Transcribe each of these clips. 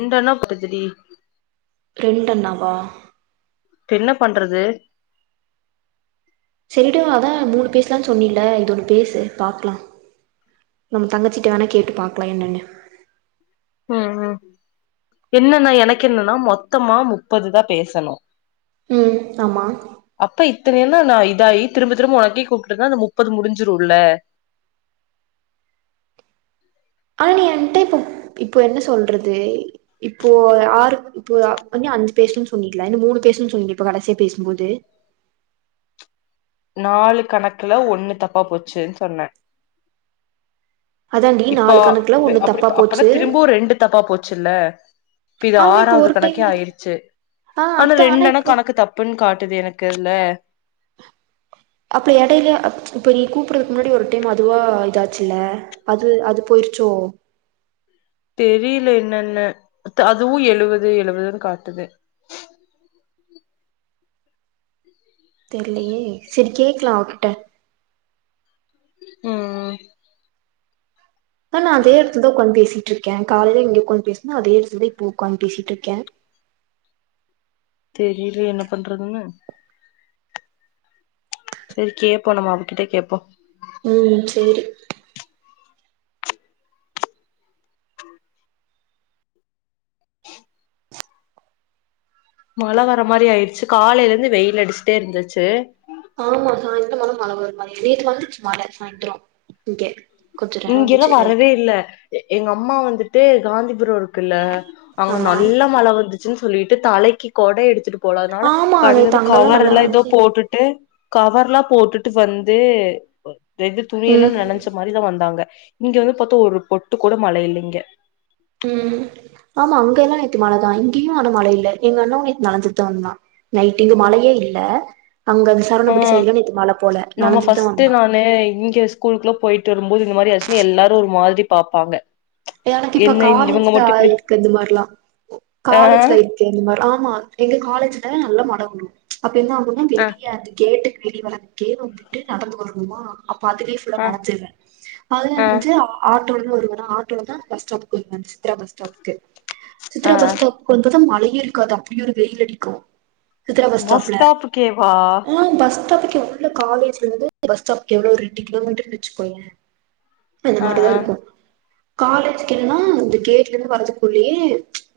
ரெண்டன்னொ காட்டுதுடி ரெண்டன்னாவா இப்ப என்ன பண்றது சரிடு அதா மூனு பேஸ்லா சொன்னீல இதொன்னு பேசு பாக்லா நம்ம தங்கச்சிட்ட வேணா கேட்டு பாக்லா என்னன்னு ம் ம் என்னன்னா எனக்கு என்னன்னா மொத்தமா முப்பது தா பேசணு ம் ஆமா அப்ப இத்தனைையென்ன நா இதாயி திரும்ப திரும்ப உனக்கே கூப்ட்டு இருந்தா அந்த முப்பது முடிஞ்சிருல்ல ஆனா நீ என்ட்ட இப்போ இப்ப என்ன சொல்றது இப்போ ஆறு இப்போ இன்னு அஞ்சு பேசுன் சொன்னீல இன்னு மூனு பேசுன் சொன்னீல இப்ப கடைசியா பேசும்போது நாலு கணக்குல ஒண்ணு தப்பா போச்சுன் சொன்ன அதாண்டி இப்போ நாலு கணக்குல அப்பு ஒண்ணு அப்டி தப்பா அப்பனா போச்சு திரும்போ ரெண்டு தப்பா போச்சுல்ல இப்ப இது ஆனா இப்போ ஆறாவது ஒரு கணக்கே டைம்ல ஆயிருச்சு ஆ ஆனா அதா ரெண்டன்ன இப்போ கணக்கு த ப்புன் காட்டுது எனக்கு அதுல அப்லே எடைல இப்போ நீ கூப்பறதுக்கு முன்னாடி ஒரு டைம் அதுவா இதாச்சுல அது அது போயிருச்சோ தெரியல என்னன்னு அதுவு எழுவது எழுவதுன் காட்டுது தெர்லயே செரி கேக்லா அவ கிட்ட ம் ம் நானு அதே எடத்துல தா உக்காந்து பேசிட்ருக்கே காலேல இங்க உக்காந் பேசுனே அதே எடத்துல தா இப்போ உக்காந் பேசிட்ருக்கே தெரியலே என்ன பண்றதுன்னு செரி கேப்போ நம்ம அவகிட்டே கேப்போ ம் சேரி மழவர மாரி ஆயிருச்சு காலேலந்து வெயில் அடுச்ட்டே இருந்துச்சு ஆமா சாய்ந்தரமானா மழ வர மாரி நேத்து வந்துச்சு மழ சாய்ந்ரோ இங்கே இங்க எல்லா வரவே இல்ல எங்க அம்மா வந்துட்டு காந்திபுரொ இருக்குல்ல அங்க ஆமா நல்ல மழ வந்துச்சுன்னு சொல்லிட்டு தலைக்கி கொட எடுத்துட்டு போல அதனால ஆமா நேத்து கருகது அங்கல்லா கவர் நல்லா எல்லா எதோ வந்துச்சு போட்டுட்டு கவர்லா போட்டுட்டு வந்து வெகு துணியெல்லா ம் நெனஞ்ச மாரிதா வந் தாங்க இங்க வந்து பாத்தா ஒரு பொட்டு கூட மழ இல்லைங்க ம் ஆமா அங்க எல்லா நேத்து மழதா இங்கேயு ஆனா மழ இல்ல எங்க அண்ணாவு நேத்து நனஞ்சுட்டு தா வந்தா நைட்டு இங்க மழயே இல்ல அங்க அந்த ஆ சரணவம்பட்டி சைட்ல நேத்து மழ போல நனஞ்சிட்டு தா வந்தா னே இங்க ஸ்கூலுக்குள்ள போயிட்டு வரும்போது இந்த மாரி ஆச்சுன்னா எல்லாரு ஒரு மாதிரி பாப்பாங்க எனக்கு இப்ப என்ன இவங்க காலேஜ்ல மட்டு ஆ இப்டி இருக்கு இந்த மார்லா ஆ காலேஜ்ல இருக் ஆமா எங்க காலேஜ்ல நல்லா மழ வரு அப்ப என்ன ஆகுனா ஆ தெரியாது கேட்டுக்கு வெளிய வர்து கே வந்துட்டு நடந்து வரணுமா அப்ப அதுலேயே ஃபுல்லா ஆ நெனைஞ்சிருவே அதுல ஆ நெனஞ்சு ஆட்டோல வருவனா ஆட் ஆட்டோலதா பஸ் ஸ்டாப்க்கு வருவ சித்ரா பஸ் ஸ்டாப்க்கு சித்ரா ஆ பஸ் ஸ்டாப் கு வந்தது மழையே இருக்காது அப்டி ஒரு வெயில் அடிக்கூ சித்ரா பஸ் ஸ்டாப்ல ஆ பஸ் ஸ்டாப்க் ல காலேஜ்ல இருந்து பஸ் ஸ்டாப்க் எவ்ளோ ஒரு எட்டு கிலோமீட்டர்னு வச்சுகோய அந்த ஆ மார்தா ஆ இருக்கூ காலேஜ்க்கின்னா இந்த கேட்டுல இருந்து வரதுக்குள்ளயே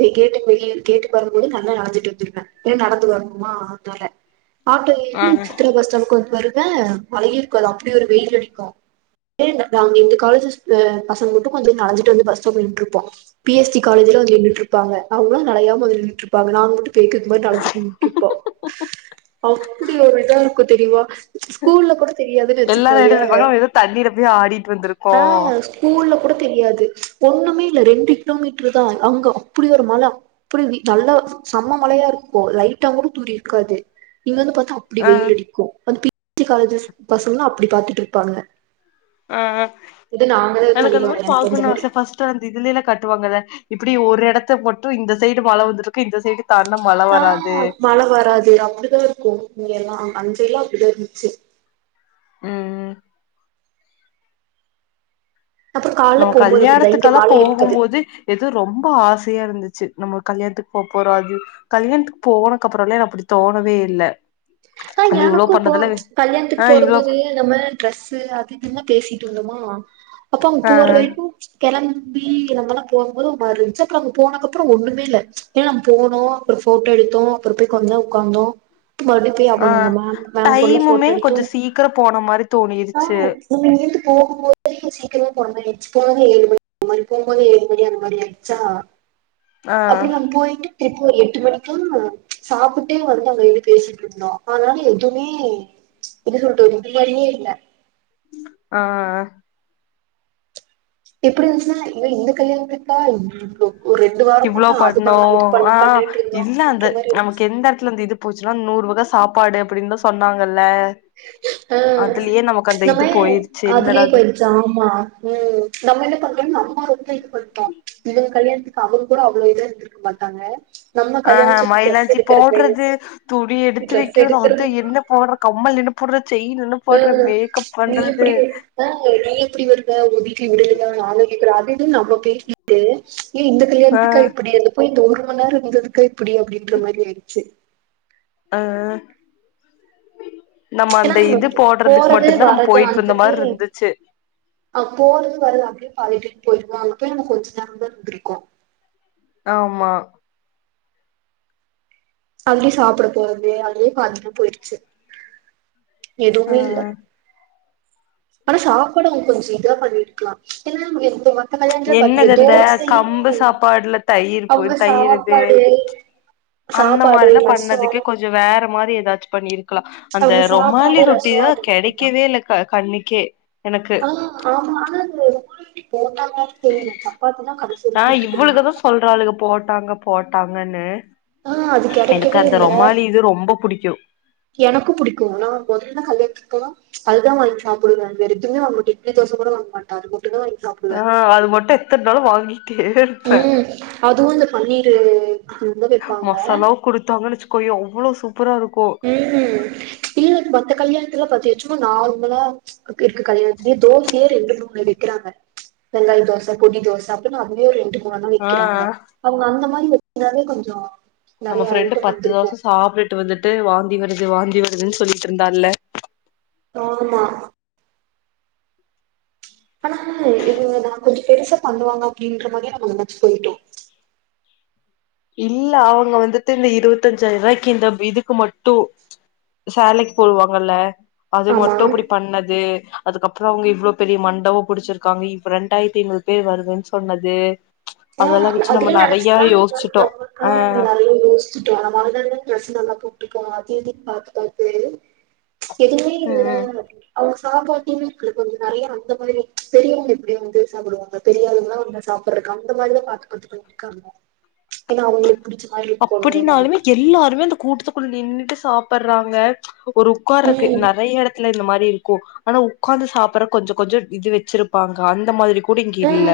வெ கேட்டு வரும்போது நல்லா நனஞ்சிட்டு ஞ்சிருவ ஏ நடந்து வரணுமா [unintelligible] ஆட்டோ ஆ ஏறி சித்ரா பஸ் ஸ்டாண்டுக்கு வரு வே மழயே இருக்காது அப்டி ஒரு வெயில் அடிக்கூ அப்டே எங்க காலேஜ் அ பசங்க ட்டு கொஞ்சோ நனஞ்சிட்டு வந்து பஸ் ஸ்டாப்ல நின்னுட்ருப்போ பி எஸ் டி காலேஜ்ல வந்து நின்னுட்டுருப்பாங்க அவுங்கலா நனையாம வந்து நின்னுட்ருப்பாங்க நாங்க மட்டு பேக்குக் மாரி நனஞ்ச்சிட்டு நின்னுட்ருப்போ அப்டி ஒரு இதா இருக்கூ தெரியுமா ஸ்கூல்ல கூட தெரியாதுன்னு எல்லாரு என்ன வச்சுக்கோயே நெனைப்பாங்க நம்ம ஏதோ தண்ணீல போய் ஆடிட்டு வந்திருக்கோ ஆ ஸ்கூல்ல கூட தெரியாது ஒண்ணுமே இல்ல ரெண்டு கிலோமீட்டர் தா அங்க அப்பிடி ஒரு மழ அப்பிடி நல்லா செம்ம மழயா இருக்கூ லைட்டா கூட தூரி இருக்காது இங்க வந்து பாத்தா அப் ப்பிடி ஆ வெயில் அடிக்கு அந்ந [inaudible] காலேஜ் பசங்கல்லா அப்டி பாத்துட்ருப்பாங்க ஆ எனக்கு அந்த மாரி வெளையாண்ட்டு அந்த பாக்குன்னு மாரி ஆச ஃபஸ்ட் [unintelligible] இதுலல்லா கட்டுவாங்கத இப்பிடி ஒரு எடத்த மட்டு இந்த சைடு மழ வந்துருக்கு இந்த சைடு தாண்டுனா மழ ஆ வராது மழ வராது அப்பிடிதா இருக்கூ இங்கல்லா அஞ்சைட்லா அப்பிடிதா இருந்துச்சு ம் ம் அப்றோ கால்ல நம்ம போம்போது அப்டிதா இங்க கல்யாணத்துக்கலா மழ இருக்காது போகும்போது எது ரொம்ப ஆசயா இருந்துச்சு நம்ம கல்யாணத்துக்கு போ போறோ அது கல்யாணத்துக்கு போனதுக்கு அப்புறோல்லா அப்பிடி தோணவே இல்ல ஆ நம்ம இவ்ளோ எனக்கும் போ பண்ணதெல்லா கல்யாணத்துக்கு ஆ இவ்ளோ போறம்போது நம்ம டிரெஸ்ஸு அது இதுன்லா பேசிட்டு வந்தோமா அப்ப அங்க ஆ போர ஆ வரைக்கூ கெளம்பி நம்மலா போகும்போது ஒரு மார் இருந்துச்சு அப்புறோ அங்க போனக்கப்பறோ ஒண்ணுமே இல்ல ஏனா நம்ம போனோ அப்புறோ போட்டோ எடுத்தோ அப்புறோ போய் கொஞ்சோ நேரோ உக்காந்தோ அடுத்து மறுடி போய் ஆ [unintelligible] மேம் கூடலா டைமுமே ஃபோட்டோ எடுத்தோ கொஞ்சோ சீக்கிரோ போன மாரி ஆ தோணிருச்சு இங்கேருந்து போகும்போது சீக்கிரமா போன மாரி ஆச்சு போனது ஏழு மணி போகும்போது ஏழு மணி அந்த மாரி அயிடிச்சா ஆ அப்பிடி நம்ம போயிட்டு திருப்பி ஒரு எட்டு மணிக்கு சாப்பிட்டே வந்து அங்க இருந்து பேசிட்ருந்தோ ஆனாலே துணி [unintelligible] இது மாரியே இல்ல ஆ எப்டி இருந்துச்சுனா இ இந்த கல்யாணத்துக்கா ஒ ஒரு ரெண்டு வாரமா இவ்ளோ அது பண்ணோ பண்ணலா இது பண்ணலா ஆ பண்ணிட்டு இருந்தோ இல்ல அந்து அப்டின்ற மாரி நமக்கு எந்த இடத்துல அந்த இது போச்சின நூறு வகை சாப்பாடு அப்படின்னுதா சொன்னாங்கல்ல ஆ அதுலயே நமக்கு அந்த நம்ம இது போயிருச்சு என்னடா அதுலயே போயிடுச்சு ஆமா ம் நம்ம என்ன பண்றோம்னா அம்மா ரொத்த இது பண்டோ இவங்க கல்யாணத்துக்கு அவுங்க கூட அவ்ளோ இத இருந்திருக்க மாட்டாங்க நம்ம ஆ கல்யாண சுட்டு ட்ரெஸ் மயிலாஞ்சி எடுக்கறது போடுறது துணி எடுத்து ட்ரெஸ் வெக்கிறது எடுக்கறது அது என்ன போடுற கம்மல் என்ன போடுற செய்ன் என்ன ஆ போடுற மேக்கப் நீ பண்றது எப்டி ஆ நீ எப்டி வருவே உ வீட்ல விடலயா நானு கேக்குறே அது இதுவு நம்ம பேசிட்டு ஏ இந்த ஆ கல்யாணத்துக்கா இப்டி அந்தப்போய் இந்த ஒரு மணி நேரோ இருந்ததுக்கா இப்டி அப்டின்ற மாறி ஆயிடுச்சு ஆ நம்ம ஏன்னா அந்த இது போடுறதுக்கு போறது மட்டுதா நம்ம வரது போயிட்டு வந்த அந்தக்கே மாறி இருந்துச்சு அ போறது வாரது அப்டியே பழகி போயிருவோ அங்க போய் நம்ம கொஞ்சோ நேர தா இருந்திருகோ ஆமா அங்கயே சாப்பட போறது அங்கயே பாத்துட்டு போயிருச்சு எதுவுமே இல்ல ஆ ஆனா சாப்பாடு அவங்க கொஞ்ச இதா பண்ணிட்டுக்கலா ஏனா [unintelligible] என்னது அந்த கம்பு சாப்பாடுல தயிருப்போ அவங்க தயிருது சாப்பாடு அந்த சாப்பாடு மாறிலா ரசோ பண்ணதுக்கே கொஞ்சோ வேற மாறி ஏதாச்சு பண்ணிருக் க்கலா அந்த அவங்க ரொமாலி சாப்பாடு ரசோ ரொட்டியே அதுக்கு போட்டான் கிடக்கவே இல்ல அண்ணைக்கே எனக்கு ஆ ஆமா ஆனாது போட்டாங்களா தெரில சப்பாத்தினா கத சொல்ல குடுத்து கொடுத்தாங்க காலுகா போட்டாங்க போட்டாங்கன்னு ஆ அது எனக்கு கெடைக்கவே அந்த இல்ல ரொமாலி இது ரொம்ப பிடிக்கு எனக்கு புடிக்கு நா முதல்ல தா கல்யாத்துக்கு போனா அதுதா வாங்கி சாப்படுங்கற எதுவுமே வாங்கட்டு இட்ல தோச கூட வாங்க மாட்டாது மட்டும்தா வாங்கி சாப்டு ஆ அது மட்டு எத்தன நாளு வாங்கிக்கே ம் அதுவும் இந்த பண்ணீரு மசாலாவு கொடுத்தாங்க வச்சுக்கோய எவ்ளோ சூப்பரா இருக்கு ம்ஹூம் இல்ல மத்த கல்யாணத்துல பாத்திச்சு நார்மலா இருக்கு கல்யாணத்து தோசயே ரெண்டு மூனு வெக்கிறாங்க வெங்காய தோச பொடி தோச அப்டின்னா அதுவே ரெண்டு அவதான் ஆ வெக்கிறாங்க அவங்க அந்த மாறி வச்சனாவே கொஞ்சோ நம்ம நெறைய ஃப்ரெண்டு ஐட்டம் பத்து வந்திருக்கு தோச சாப்ட்டுட்டு வந்துட்டு வாந்தி வருது வாந்தி வருதுன்னு சொல்லிட்டு இருந்தால்ல ஆமா ஆனா இது நா கொஞ்சோ பெருசா பண்ணுவாங்க அப்டின்ற மாறி நம்ம என்னாச்சு போயிட்டோம் இல்ல அவுங்க வந்துட்டு இந்த இருவத்தஞ்சாயிரம் ரூபாய்க்கு இந்த இதுக்கு மட்டு சேலைக்கு போடுவாங்கல்ல அது ஆமா மட்டு இப்டி பண்ணது அதுக்கப்பறோ அவுங்க இவ்ளோ பெரிய மண்டபம் புடிச்சிருக்காங்க இப்ப ரெண்டாயிரத்தி ஐம்பது பேர் வருதுன்னு சொன்னது அதெல்லா வச்சு நம்ம நெறய யோசிச் [unintelligible] ம் அந்த மாரி பிரச்சன எல்லாம் கூப்பி இருக்கோம் அதயும் பாத்து பாத்த பாத்து எதுவுமே இல்ல ம் ம் அவுங்க சாப்பாட்டேமே ளுக்கு வந்து நெறய அந்த மாறி பெரியவங்க எப்டி வந்து சாப்புடுவாங்க பெரியவங்கல வந்து சாப்டடுற அந்த மாதிரிதா பாத்து பாத்து பன்னியிருக்காங்க ஏன்னா அவங்களுக்கு புடிச்ச மாரி இருக்கணு அப்டின்னாலுமே எல்லாருமே அந்த கூட்டத்துக்குள்ள நின்னுட்டு சாப்புடறாங்க ஒரு உக்கார இருக்கு ம் நறய எடத் துல இந்த மாரி இருக்கு ஆனா உக்கார்ந்து சாப்படுற கொஞ்ச கொஞ்ச இது வச்சிருப்பாங்க அந்த மாதிரி ஆ புடிகியில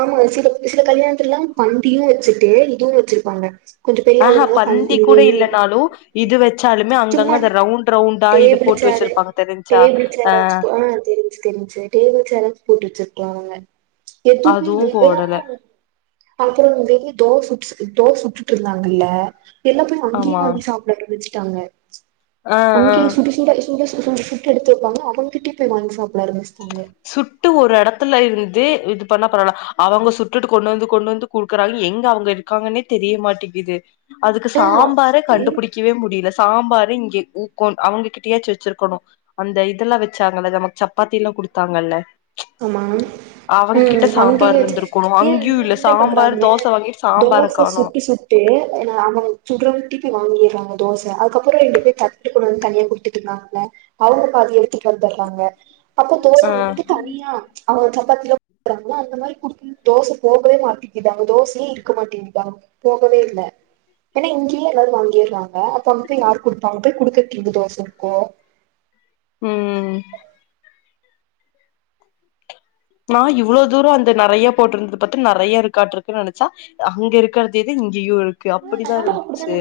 ஆமா சில சில கல்யாணத்துல எல்லா பந்தியு வச்சுட்டு இதுவு வச்சிருப்பாங்க கொஞ்சோ ஆ பெரிய ஹா ஆளுங்கல்லா பந்தி கூட பந்தில இல்லனாலு இது வச் ச்சாலுமே சும்மா அங்கங்க அந்த ரவுண்ட் ரவுண்டா இது டேபிள் போட்டு சேரு வச்சிருப்பாங்க தெரிஞ்ச்சா அ தெரிஞ்சி டேபிள் சாரு போட்டு வெச்சிருக்கலாங்க எதுவுமே அதுவு இல்லையே எல்லா போடல அப்புறோ வந்துட்டு தோச சு தோசை சுட்டுட்டு இருந்தாங்ல்ல எல்லா போய் அங்கே ஆமா வாங்கி சாப் லட்டு பிரிச்சிட்டாங்க ஆ ஆ அங்கேயே சுடு சுட சுடு சு சு சுட்டு எடுத்து வெப்பாங்க அவுங்க கிட்டயே போய் வாங்கி சாப்பிட ஆரம்பிச்சிட்டாங்க சுட்டு ஒரு எடத்துல இருந்து இது பண்ண பரல அவுங்க சுட்டுட்டு கொண்டு வந்து கொண்டு வந்து குடுக்குறாங்க எங்க அவுங்க இருக்காங்கன்னே தெரிய மாட்டேங்கிது அதுக்கு சாம்பாரே ஆ கண்டுபுடிக் க்கவே முடியல சாம்பாரு இங்கே ஊக்கோன் அவங்க கிட்டயேச்சு வச்சிருக்கணு அந்த இதெல்லா வச்சாங்கல நமக்கு சப்பாத்தில்லா குடுத்தாங்கல்ல ஆமா அவங்க ம் கிட்ட அங்கேயே சாம்பார் வச்சு இருந்திருக்கணு ஏ அங்கயு இன்னு இல்ல என்டைம் சாம்பார் பண்றாங்க தோச வாங்கிட்டு சாம்பார தோச காணோ சுட்டு சுட் டு என்ன அவுங்க சுடரவு திருப்பி வாங்கிறாங்க தோச அதுக்கப்புறோ ரெண்டு பேர் தட்டு கொண்டு வந்து தனியா குடு த்துட்டுறாங்க அவுங்க பாதி எடுத்துட்டு வந்துட்றாங்க அப்போ தோ அ தனியா அவுங்க சப்பாத்திலா க்குறாங்கல அந்த மாரி குடுத் தோச போகவே மாட்டங்கிது அங்க தோசையு இருக்க மாட்டேங்கிதுதாங் போகவே இல்ல ஏன்னா இங்கேயே எல்லாரு வாங்கிற்றாங்க அப்ப அங்க போய் யார் குடுப்பா அங்க போய் குடுக்கறதுக் எப்டிதோச இருக்கோ ம் நா இவ்ளோ தூரோ அந்த நறைய போட்டிருந்தது பாத்து நறைய இருக்காட்டு இருக்குன்னு நனைச்சா அங்க இருக்க தீதி இங்கேயு இருக்கு அப்டிதா நானு இருந்துச்சி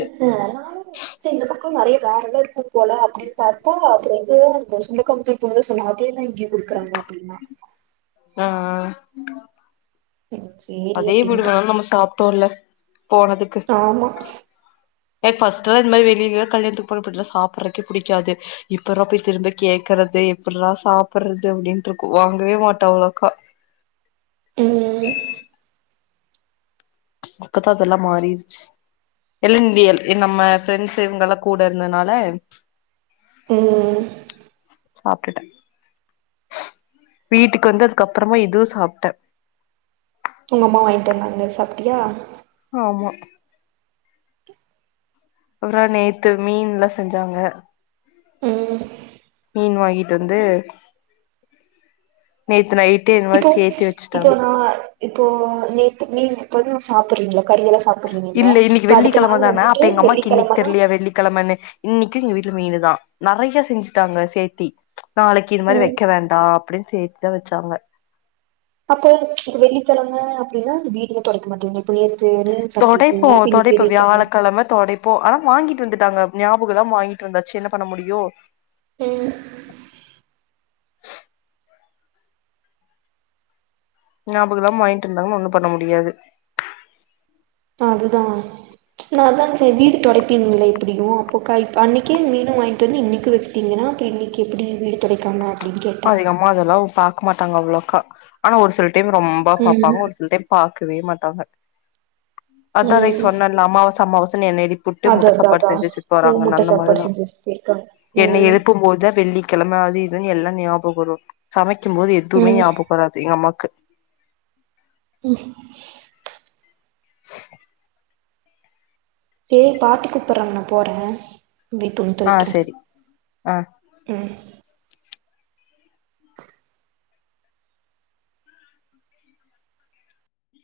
கும் நறைய வேறெல்லா இருக்கும் போல அப்டின்னு பார்த்தா அப்பற வந்து அந்த சுண்டக்கா [unintelligible] சொன்ன அப்டியே தா இங்கயு குடுக்குறாங்க அப்டின்னா அ அ இஞ்ச்சு அதே விடு வேணாலு நம்ம சாப்ட்டோல்ல போனதுக்கு ஆமா எ ஃபிர்ஸ்ட் இந்த வெளியில எங்காது கல்யாணத்துக்கு போற பட்ல்லா சாப்புறக்கே புடிக்காது எப்புரா போய் திரும்ப கேக்றது எப்புட்ராா சாப்புட்றது அப்டின்ருக்கு வாங்கவே மாட்டா உங்அக்கா ம் பாக்கதா அதெல்லா மாறிடுச்சி எல் இந்தியல் நம்ம ஃப்ரெண்ட்ஸ் இவுங்கெல்லா கூட இருந்ததுனால ம் சாப்ட்டுடே வீட்டுக்கு வந்துததுக்கப்புறமா இதுவு சாப்ட்ட உங்க அம்மா வாங்கிட்டு வந்தாங்க சாப்ட்டியா ஆமா அப்புறோ நேத்து மீன் எல்லா செஞ்சாங்க ம் மீன் வாங்கிட்டு வந்து நேத்து நைட் இப்போ இப்போ நா இப்போ நேத்து மீன் இப்ப எதுவு சாப்புட்றதில்ல கறியெல்லா சா இல்ல இன்னிக்கி வெள்ளிக்கெழம தான அப்ப எங்க அம்மாக்கி இன்னிக்கு வெள்ளிக்கெழமனா தெரிலயா வெள்ளிக்கெழமன்னு இன்னிக்கி எங்க வீட்ல மீனுதா நெறைய செஞ்சுட்டாங்க சேத்தி நாளைக்கி இது மாரி ம் வெக்க வேண்டா அப்டின்னு சேத்துத வெச்சாங்க அப்போ இப்ப வெள்ளிக்கெழம அப்டின்னா வீடுல தொடக்க மாட்டீங்க இப்போ நேத்து மீன் சாப்ட்ருக்கீங்க அப்ப இன்னிக்கி வெள்ளிக் கெழ கெழம தொடைப் போ ஆனா வாங்கிட்டு வந்துட்டாங்க ஞாபக இல்லாம வாங்கிட்டு வந்தாச்சி என்ன பண்ண முடியு ம் ஞாபக இல்லாம வாங்கிட்டு வந்தாங்க ஒண்ணு பண்ண முடியாது ஓ அதுதா நா அதா சரி வீடு தொடைப்பிங்ள எப்டியு அப்போ க அன்னக்கே மீன் வாங்கிட்டு வந்து இன்னைக்கு வச்சு பாத்திங்கன்னா பிள்ளைக்கு எப்டி வீடு தொடைப்பாங்க அதிகமா அதெல்லா அவொ பாக்க மாட்டங்க அவ்ளோக்கா ஆனா ஒரு சில டைம் ரொம்ப பாப்பாங்க ம் ஒரு சில டைம் பாக்கவே மாட்டாங்க அதா அன்னைக்கு ம் சொன்னன்ல அமாவாச அமாவாசனு என்ன எழுப்புட்டு முட்ட சாப்பாடு செஞ்சி வச்சிட்டு போறாங்கன்ன அந்த மாரிதா ஜஸ் பே என்னன எழுப்பும் போதா வெள்ளி கெழம அது இதுன்னு எல்லா ஞாபக வரு சமைக்கு போது எதுவுமே ம் ஞாபக வராது எங்க அம்மாக்கு ம் ஏய் பாட்டி கூப்புட்றாங்க நா போறே இங்கயே துணி ஆ தொவக்கிறே சரி ஆ ம்